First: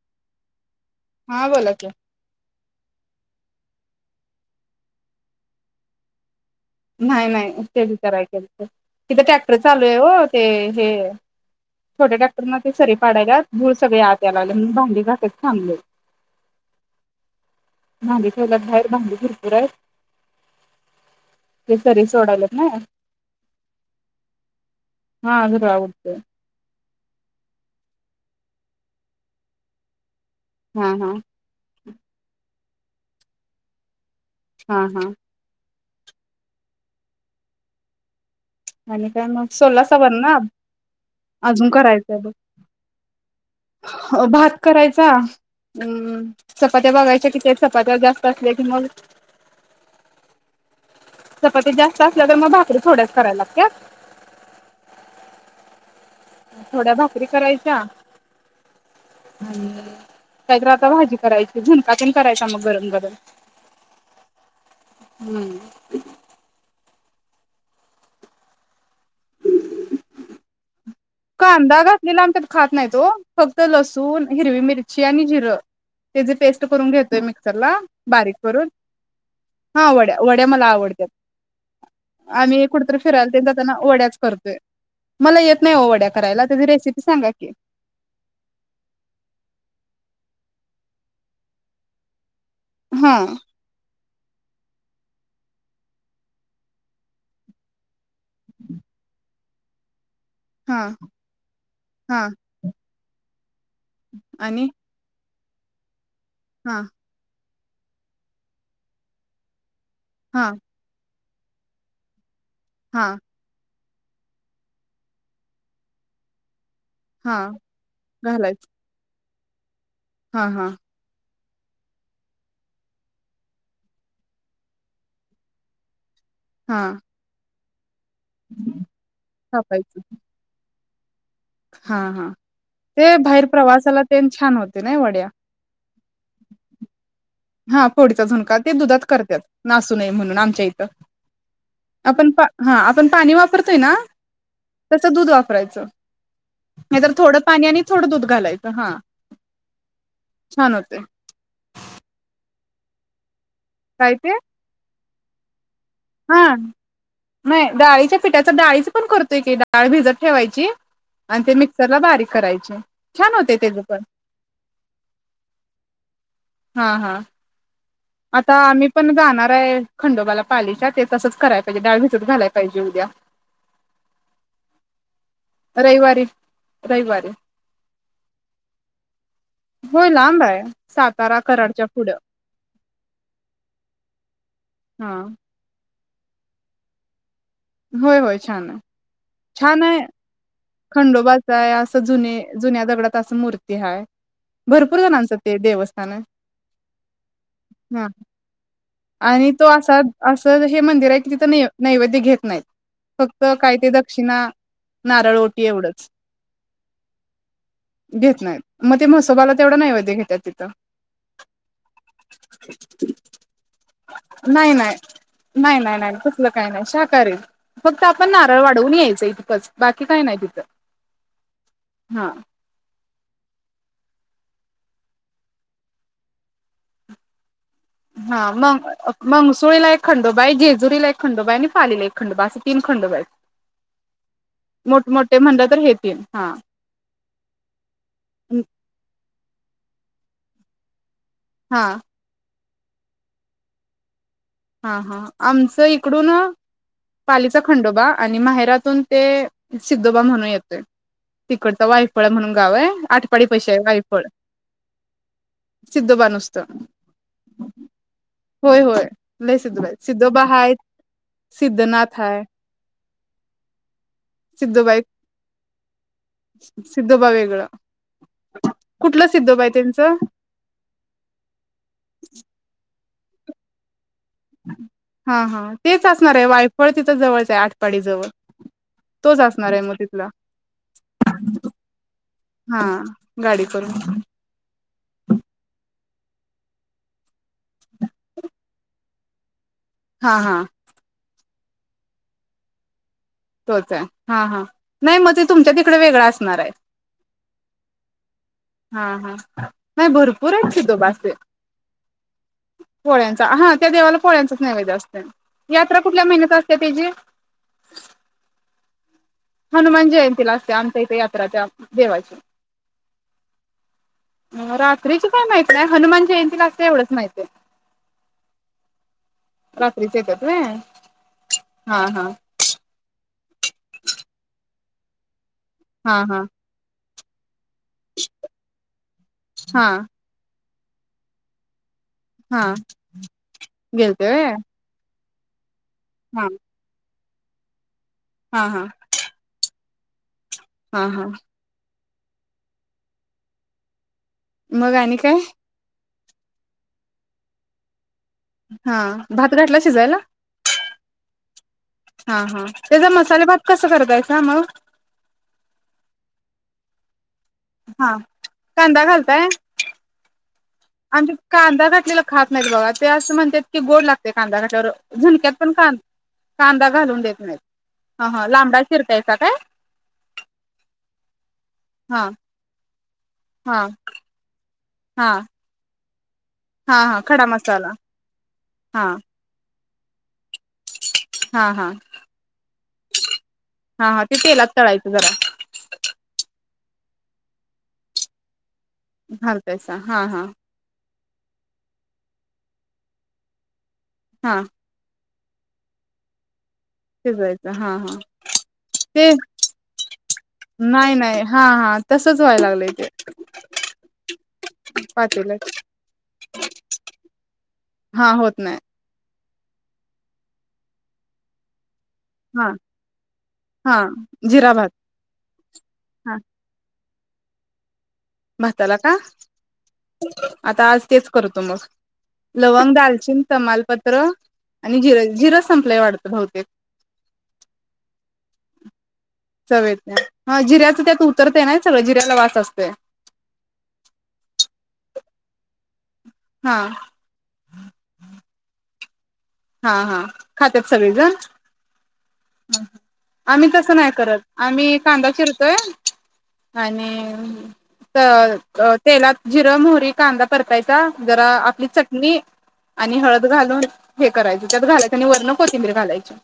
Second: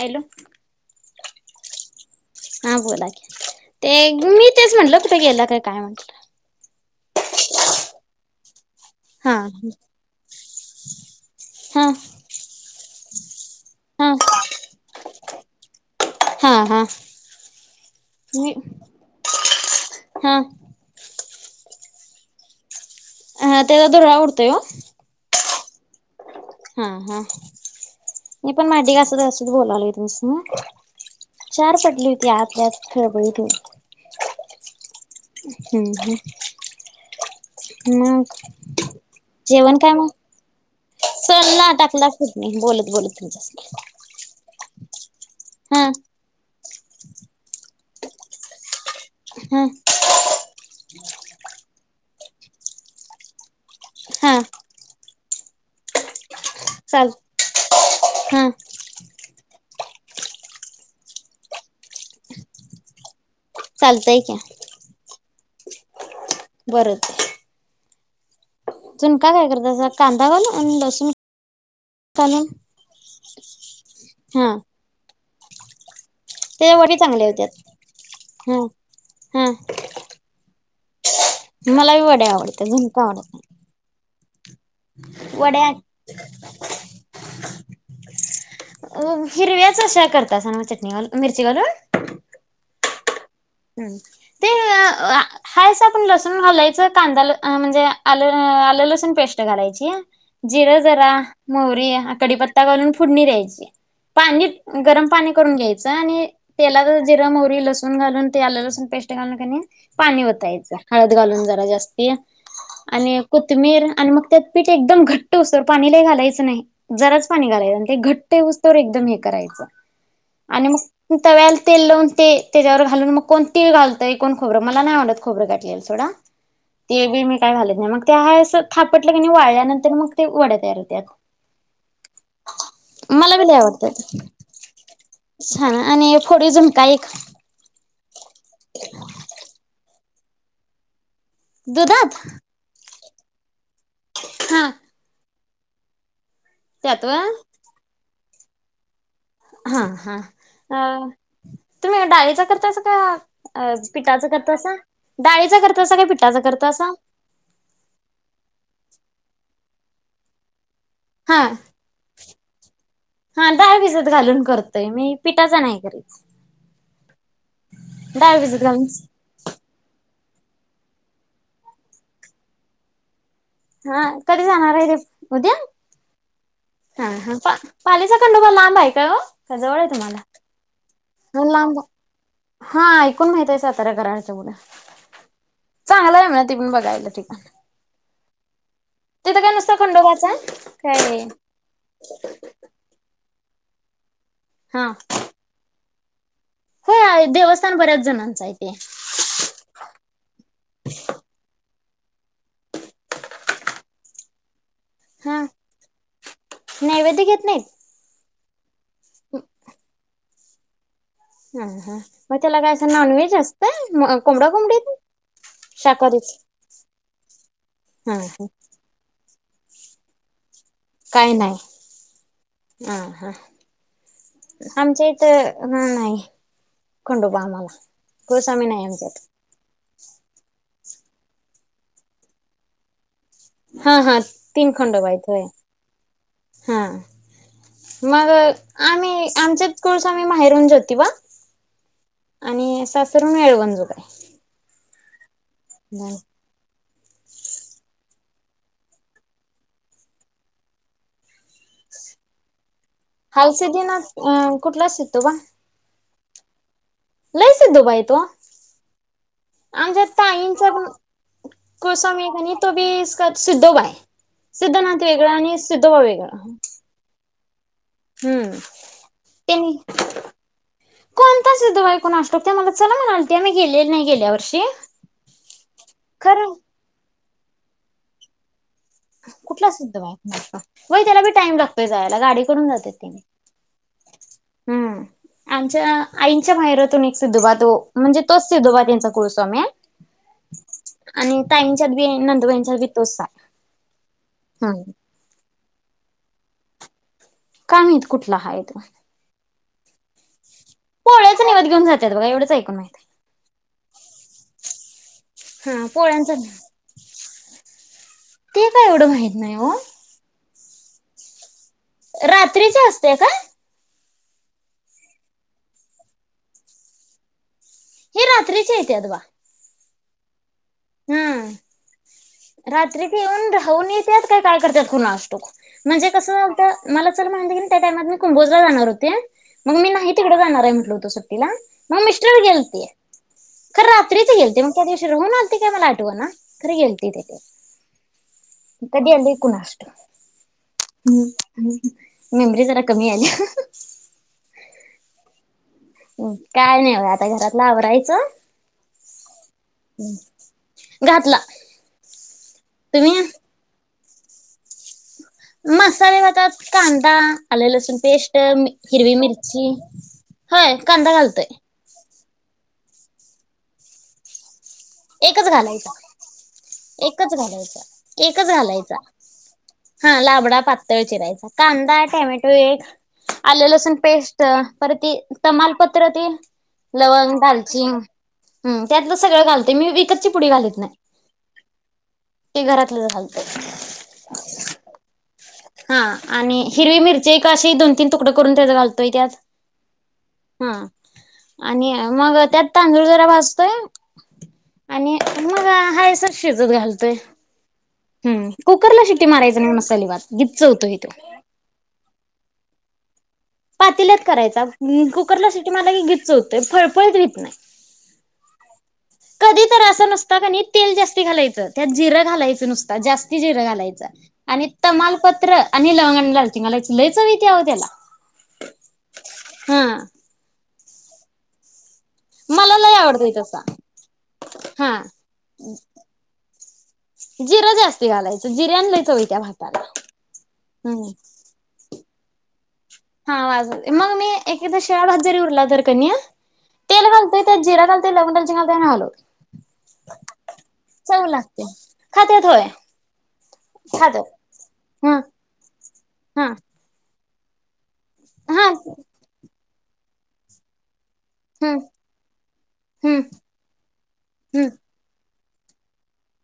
Hello. हा बोला कि. हा बोला की ते मी तेच म्हणल कुठ गेला का काय म्हटलं? तिथे हा ट्रॅक्टर चालू आहे वो ते हे हा छोट्या ट्रॅक्टर न ते सरी. [inaudible] धूळ सगळी आत यायला हा लागलीय म्हणून भांडी घासायच. थांबले. हा, हा, भांडी मी ठेवल्यात बाहेर भांडी भरपूर आहेत हा. ते सरी सोडायल्यात ना. हा तेचा धुरळा उडतोय वो. हा धुरळा उडतोय. हा हा मी पण भांडी घासत-घासत बोलालोय तुमच्या संग. हां हा. [unintelligible] हा हा. हं हं मग? आणि काय मग? जेवण काय सोलासा मग बनू ना अजून चलना टाकला करायचा बग. फोडणी बोलत बोलत तुमच्यासंग हं भाकर. करायचा. हा हम्, चपात्या बागायच्या किती हायत. पगार जास्त असलाय कीं मंग? हं. चपात्या जास्त असल्या तर मग भाकऱ्या थोड्याच करायला लागत्यात? हा. थोड्या चाल भाकरी करायच्या. हा हं कायतरी आता भाजी करायची झुणका तेन करायचा मग गरम - गरम. चालतय कीं. ह. बरं ते. झूनका भाकर कस कांदावलं? आनी [unintelligible] लसून. फक्त लस. दोन हा हिरवी मिरची आनी जी. [unintelligible] त्याची पेस्ट त्याच्या करून वडी घेतेय चांगल्या होत्यात मिक्सरला. बारीक हम्म करून. हम्म हा वड्या. वड्या मला आवड. [inaudible] मलाही वड्या आवडता झूनका आवडत नाही. करते. मला येत वड्या नाही ओ वडा. करायला आदी रेसिपी सांगा कीं? हिरव्याच अशा चटणी घालून, मिरची घालून [unintelligible] हा. ते अ.. हायसा पन लसून घालायचं कांदा अ म्हनजे आ-आलं, आलं लसून पेस्ट घालायची. जिरा हा जरा, मोहरी, हा कडीपत्ता घालून फोडणी द्यायची. पाणी, आणि गरम पाणी करून घ्यायच, आनी ते हा तेलातच जिरं म्हवरी लस सून घालून ते आलं लसून पेस्ट घालून किनई ते पानी हा ओतायचं हळद घालून जरा जास्तीतं हा आनी कोथमीर आणि मग त्यात पीठ एकदम घट्ट होईस्तवर पानी लय घालायचं न्हाई. जराच हा पानी घालायचं आनी ते घट्ट घालायचं होईस्तवर एकदम हे करायचं हा हा तव्याल तेल लावून ते त्याच्यावर घालून मग कोण तीळ घलतंय कोण खोबरं मला नाही आवडत खोबरं घालेल्यालं सोडा हा तीळ बीळ मी काय घालत [inaudible] त्या हाय असं थापटलं कने वाळल्यानंतर थापायचं मग ते वड्या तयार होतात. त्यात हा हा ते मला बी बाहेर लय आवडत प्रवासाला तेन छान होते नाही वड्या. छान आणि फोडीव झुणका एक.... हा फोडी. झुणका ते दुधात करत्यात नास होय म्हणून आमच्या इथं. दुधात आपण पा हा पण पाणी वाप वापरते न हा तस दूध करायचं. नाही त्यात तर व्हय थोडं पाणी आणि थोडं दुध.... घालायचं हां हा हा तुम्ही आ डाळीचा [unintelligible] अ काय पिठाचं ते करतासा... डाळीचं कर.... हा नाही डाळीच्या पिठाच डाळीच पण करतोय की डाळ भिजत ठेवायची. हा आणि ते मिक्सर ला बारीक.... करायची. छान हा होते डाळ त्याच पण भिजत घालून करतोय मी पिठाच नाही करत. हां हां आता आम्ही पण जाणार आहे. खंडोबाला पालिच्या ते तसंच कराय पाहिजे डाळ भिजत घालाय पाहिजे उद्या.... हा कधी जाणार आहे ते उद्या रविवारी हा रविवारी ह पालीचा खंडोबा लांब आहे काय ओ. जवळ आहे होय लांब आहे सातारा तुम्हाला लांब कराडच्या पुढं हा ऐकून माहित आहे साताऱ्याकड आहे ते. हा चांगला आहे म्हणा त पण बघायला ठिकाण होय होय छान आहे तिथं काय नुसतं खंडोबााचं खंडोबाचाय असं जुने जुन्या दगडा मूर्ती ह भरपूर जणांचं ते देवस्थ हा हो देवस्थान बऱ्याच जणांच आहे तेे आणि तो असा असं हे मंदिर आहे कि तिथं नैवेद्य घेत नाहीत फक्त काय ते दक्षिणा नारळ हा ओटी एवढच नैवेद्य घेत नाहीत? घ नाही मग ते मसोबाला तेवढ नाही वध्ये घेते ति त हा हा मला कायस नाॉन वेज अस नाही नाही नाही नाही नाही शाकाहारीच कुसलं काही नाही शाकारारी फक्त हा आपण हा नारळ वाढवून येईल थच बाकी काय नाही तिथं काही हा नाही ह ह आमच्या इथ नाही खंडोबा आम्हाला हा गोस्वामी नाही मंग आमच्यात मंगसुळीला एक खंडोबा हाय जेज जुरीला एक खंडबा आहे आणि पालीला एक खडोबा आहे असे तीन खडोबा आहेत. हा हा तीन खडोबा हाईत मोठमोठे होय, म्हणलं तर हे तीन हा मग आम्ही आमच्या कुळस्वामी माहेरून जोतिबा, हा आणि सासर हुन येळवण जोग हाय हा हा आमचं इकडून, पालीचा खंडोबा आणि माहेरातून ते सिद्धोबा म्हणून येतोय, तिकडचं वायफळ म्हणून गाव आहे, आठपाडी पैसे आहे हयसिद्धी वायफळ नाथ कुटला सितोबा असत लैसिद्धू बायतो लय सिद्धोबा आहेत. आमच्या सिद्धोबा ताईंचा हाय पण सिद्धनाथ कुळस्वामी हाय आणि तो बी सिद्धोबा आहे सिद्धोबाई सिद्धनाथ वेगळा आणि सिद्धोबा वेगळा, भ वेगळ हम्म त्यांनी त्यांचं कोणताच सिद्धू बाई कुणास ठाऊक त्यांनी मला चला म ते मी गेलेले नाहीये हा हा तेच असणार आहे खरं वायफळ तिथं जवळ आठपाडीजवळ कुठला सिद्धिबा होय त्याला बी टाइम लागतोय जायला, गाडी करुन हा जात्यात तेनी गाडी करून हम्म आमच्या आईंच्या माहेरातून एक सिद्धुबा तो म्हणजे तोच सिद्धूबा तेंच्या कुळस्वामी हाय हा हा आणि ताईंच्या बी नंदुबाईंच्या बी तोसा तोच आहे हा हा नाही मग ते तुमच्या इकड वेगळं असणार आहे. काय माहीत कुठला हाय तो हा हा नाही बरोबरं पुरायची बास पे पोळ्याचा नैवेद्य घेऊन जातात बघा एवढंच ऐकून माहित आहे. पोळ्यांचा हा त्या देवाला पोळ्यांचाच नैवेद्य असतय. हा यात्रा कुठल्या पोळ्यांचा महिन्यात असते त्याची ते काय एवढं माहित नाही हो हनुमान जयंतीला मइथे येते यात्राच्या रात्रीचे असत्या काय? रात्रीची काय माहितनाही हनुमान जयंतीला असते एवढंच माहित आहे. हे रात्रीच येत्यात बघा रात्रीच हे तर हम्म रात्री पिऊन ढ खाऊन येत्यात काय काय करतात कुणास ठाऊक म्हणजे हा हा कसं होतं मला चला [unintelligible] त्या टाइमात मी कुंभोजला जाणार होते, मग हा मी नाही तिकडे जाणार आहे म्ह होतो सुट्टीला मग मिस्टर हा गेलती खर रात्रीच गेलते मग त्या दिवशी राहून आलत ते काय मला आ ठवना हा खरं गेल ते हा हा [unintelligible] कधी आणली कुणास हा हा हम्म [unintelligible] मेमरी जरा कमी आली. मग आणि काय? काय नाही बघा आता घरातलं आवरायचं हा भात घाटला शिजायला? घातला हा, हा. त्यजा तुम्ही मसाले भात कसा कर [unintelligible] मग मसाले भातात कांदा आले लसूण हा पेस्ट, कांदा हिरवी घालताय मिरची होय कांदा आमच्यात घालतोय कांदा घातलेला खात नाहीत बघा. ते असं म्हणतात की गोड लागते कांदा घात वर एकच झुणक्यात पण कां घालायचा कांदा घालून एकच देत नाहीत घालायचा, हा हा एकच लांबडा घालायचा. चिरतायचा काय हा लांबडा पातळ चिरायचा‌. कांदा, हा टोमॅटो एक आले हा लसूण पेस्ट, परत ती हा तमाल पत तर ती हा हा लवंग, खडा मसाला दालचिंग हम्म हा त्यातलं सगळं घालते. मी बी ची पुडी घालत नाही. हा, हा, ते घरातलं घालते हा, हा ते तेलात तळायचं जरा. हा आणि हिरवी मिरची एक अशी दोन तीन तुकडे करून त्याचा घालत होय त्यात. घालतायसा हा हा हं आणि मग त्यात तांदूळ जरा भासतोय हा मग आहेाय सर शिव घालतोय शिजवायचं हा हा कुकरला शिट्टी ते मारायच नाही मसाली भात गीच्च होतोय तो. नाही नाही हा हा तसंच व्हाय लागलंय ते पातील्यात करायचा पातेल्यात कुकरलासाठी मला घीच होतंय फळफळत घत नाही हा होत नाही कधी तर अस नसता का तेल जास्त घालायचं जर घालायच हा नुसत जास्त जिर हा घालायच आणि जिरा भात तमालपत्र आणि लवंग आणि लालची घालायची ल त्याला भातला का हा. आता आज तेच करतो मग मला लवंग लई आवडतोय दालचीिन तसा तमालपत्र हा. आणि जिर जिर संपलाय वाढत वतेक जिरं जास्ती घालायचं जिऱ्यान लई चव येत्या भाताला चवेत जिऱ्याच हम्म. त्यात उतरत नाही सगळं जि याला वास असतय. हा वास येतोय, मग मी एकादा शेळा भात जरी उरला तर कनय. हा तेल घलतोय, त्या जिरा घालतय लवण टालचे घालतय, आणि हलो हा हा खातात सगळे जण. लागते खात्यात होय आम्ही तसं नाही खात्यात करत, आम्ही हा कांदा चिरतोय हा आणि. हम तर हा तेलात जिर मोहरी ते कांदा परतायचा. त्या जरा हम्म आपली चटणी आणि हम्म हळद घालून हे करायच, हम्म त्यात घालायच आणि वरण कोथिंबीर घालायची.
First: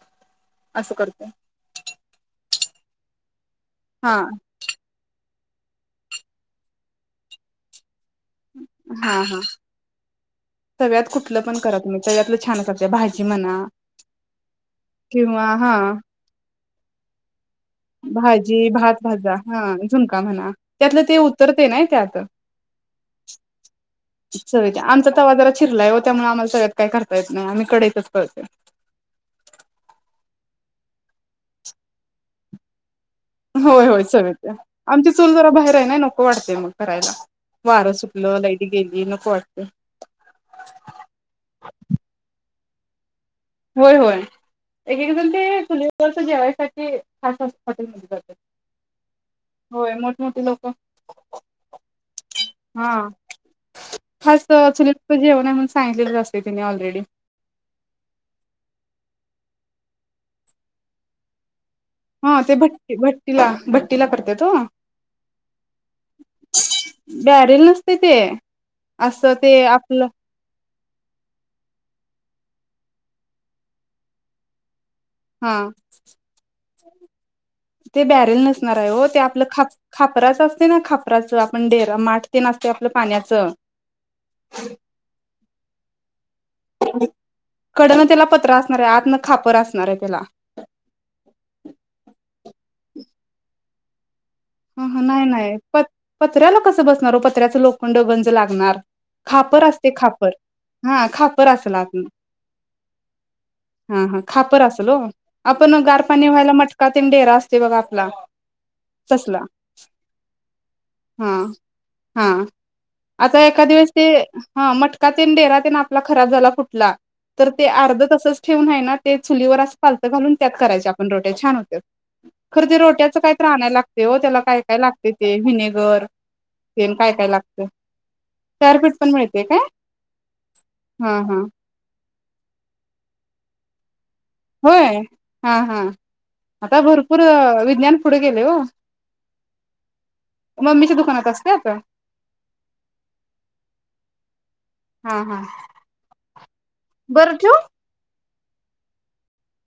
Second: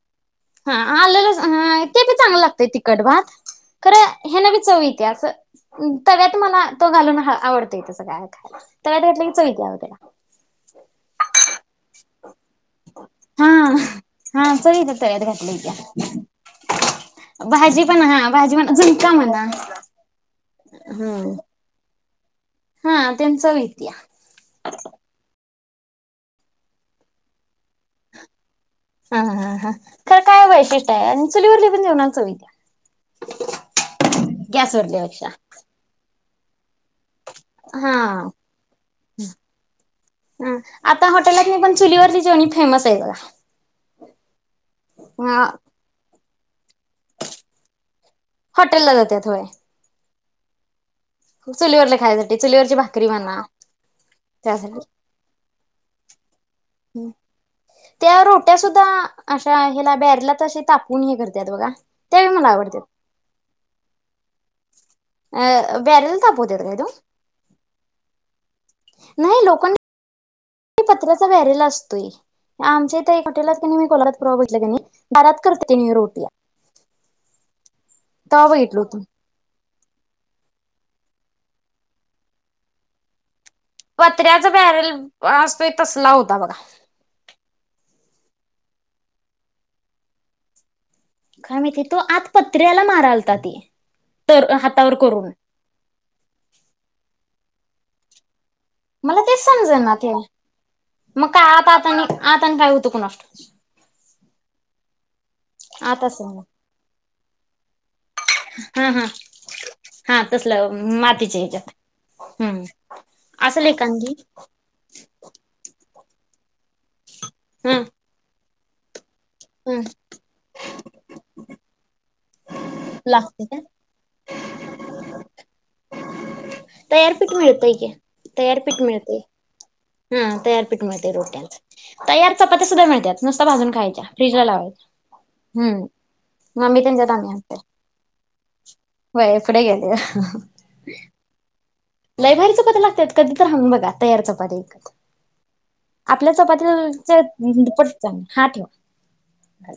हा असं करतोय आलेला हा ते पण चांगलं लागतंय तिकट भात. खरं हा हेन बी चव येते असं. उ तव्यात मला तो घालून आवडतय तस. ता तव्यात हा घातलं की, हा चव येत्या तव्यात कुठलं पण करा तुम्ही तव्यातलं छानच लागतंय भाजी हा म्हणा हा चवयेत्या. किंवा घटला हा का [unintelligible] [inaudible] भाजी, भात, भाजा, हा झुणका म्हणा, त्यातलं ते हम्म उतरते नाही त्या आत. हा तेन चव येत्या चव येत्या आमचा तवा जरा चिरलाय हो त्यामुळे आम्हाला तव्यात काय करता येत नाही, आम्ही कढईत करतते. हा हा हा खर काय वैशिष्ट आहे आणि चलीवर ल्या जेवणाला पण चव येत्या. होय होय चव येते, आमची गॅसवरल्यापेक्षा चूल जरा बाहेर आहे नाय नक नको वाटते मग. करायला हा वारं सुटलं लाईट गेली नको वाटते आता हॉटेलात मी पण चुलीवरची जेवणी फेमस. तेवढा. होय होय एक एक जण ते फु जेवाय सा ते खत असत्यात हॉटेलचं हॉटेलला होय मग. मोठे पप्पा. चुलीवरला खायसाठी चुलीवरची हा भाकरी म्हणा खास त्यासाठी चुलीवरच जेवण आहे म्हणून सांगितलेलंच असते तिने ऑलरेडी त्या रो त्या सुद्धा अशा ह्याला बॅरला त तापून हे करतात बघा. हा त्यावेळी मला ते भट्टी आवडत्यात भट्टीला भट्टीला करत्यात हो. अ बॅरेल तापवत्यात काय तो बॅरेल नसतय ते असं ते आपलं पत्राचा व्हरीला‌‌ असतोय आमच्या इथ एक हॉटेलात की नी मी कोल्हापुरात म्हटलं की नाही. दारात करते हा तिन रोटीया ते बॅरेल नसणार आहे होतो हो ते आपलं खाच खापराच असते ना खापराचं आपण डेरा माठ तेन असते आपलं पाण्याचं पत्र्याचा बॅरल असतोय तसला होता बघा. कडनं त्याला पत्रा असणार आहे आतन खापर असणार आहे त्याला काय माहिती तो आत पत्र्याला मारालता ते तर हा हातावर हा नाही करून. नाही प पतऱ्याला कस बसणार ओ प पत्र्याचं लोखंड गंज लागत. मला तेच समज ना ते हा मग खापर काय असेल आता आता आत आणि आता आणि काय उतुकणार हॅलो आपण गार पाणी व्हायला मटकात डेरा असते बघा आपला [inaudible] तसला हा तसलं हा मातीच्या ह्याच्यात हा हम्म आता असेल एखाद्या वेळेस ते एखांदी ह मटका ते डेरा तेन आपला खराब झाला फुटला तर ते हम्म अर्ध तसंच ठेवून आहे ना ते चुलीवर असं हम्म पालतं घालून, त्यात करायच्या आपण रोट्या छान होत्यात खरं ते रोट्याचं काय तर लागते का आणायला लागत हो त्याला काय काय लागते ते व्हिनेगर तेन काय काय तयारपीठ लागतंय. मिळतय की तयारपीठ गारपीट पण मिळतयं मिळते काय? हा तयारपीठ हा मिळते हा रोट्यांच तयार चपात्या सुद्धा मिळत्यात, नुसत भाजून खायच्या. फ्रीजला लावायच्या होय हा हा हम्म. आता मम्मी त्यांच्यात भरपूर आम्ही आणतोय विज्ञान पुढे गेलय, ओ होय पुढे गेले. मम्मीच्या दुकानात असते आता लयभारी चपाती लागत्यात कधी तर, हाणून बघा तयार चपाती एक हा हा आपल्या चपातीच्या बरं ठेवू? दुप्पट हा ठेव.